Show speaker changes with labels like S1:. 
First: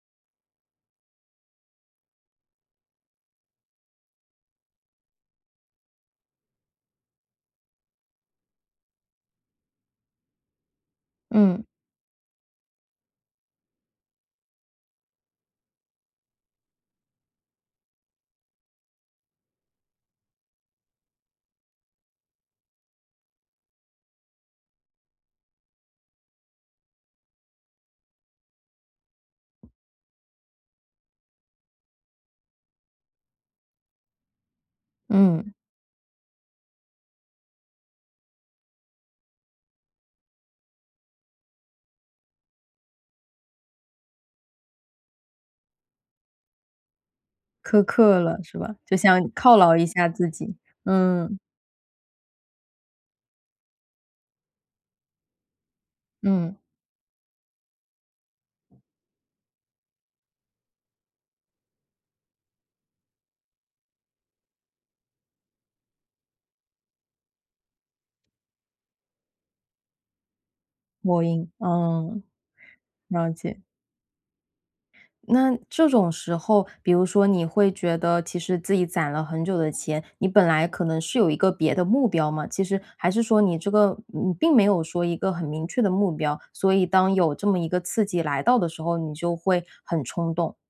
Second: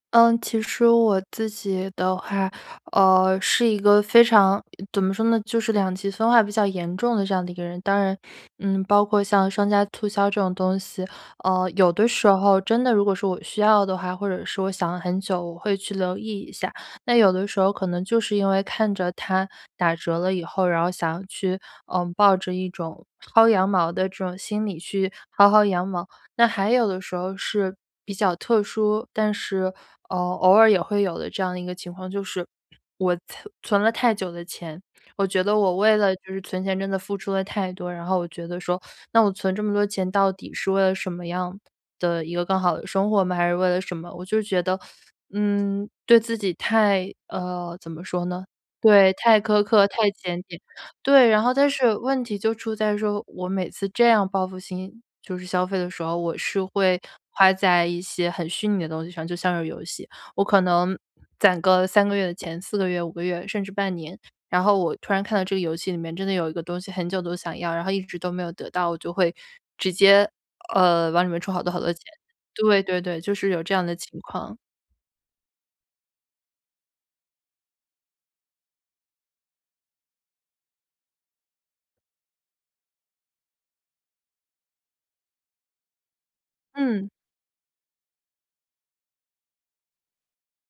S1: 嗯，其实我自己的话，呃，是一个非常怎么说呢，就是两极分化比较严重的这样的一个人。当然，嗯，包括像商家促销这种东西，
S2: 嗯。
S1: 呃，有的时候真的如果说我需要的话，或者是我想了很久，我会去留意一下。那有的时候可能就是因为看着它打折了以后，然后想去，呃，抱着一种薅羊毛的这种心理去薅薅羊毛。那还有的时候是比较特殊，但是，呃，偶尔也会有的这样的一个情况，就是，我存存了太久的钱，我觉
S2: 嗯。
S1: 得我为了就是存钱真的付出了太多，然后我觉得说，那我存这么多钱，到底是为了什么样的一个更好的生活吗？还是为了什么？我就是觉得，嗯，对自己太呃，
S2: 苛
S1: 怎么
S2: 刻
S1: 说
S2: 了，
S1: 呢？
S2: 是吧？就
S1: 对，
S2: 想
S1: 太
S2: 犒
S1: 苛
S2: 劳
S1: 刻，
S2: 一下
S1: 太
S2: 自
S1: 检
S2: 己，
S1: 点。对，
S2: 嗯。
S1: 然后但是问题就出在说，我每次这样报复性，就是消费的时候，我
S2: 嗯。
S1: 是会花在一些很虚拟的东西上，就像是游戏。我可能攒个3个月的钱，4个月、5个月甚至半年，然后我突然看到这个游戏里面真的有一个东西很久都想要，然后一直都没有得到，我就会直接，呃，往
S2: 某
S1: 里面
S2: 音，
S1: 充好多好多钱。
S2: 嗯，
S1: 对对对，
S2: 了
S1: 就是有
S2: 解。
S1: 这样的情况。
S2: 那这种时候，比如说你会觉得其实自己攒了很久的钱，你本来可能是有一个别的目标嘛，其实还是说你这个你并没有说一个很明确的目标。所以
S1: 嗯。
S2: 当有这么一个刺激来到的时候，你就会很冲动。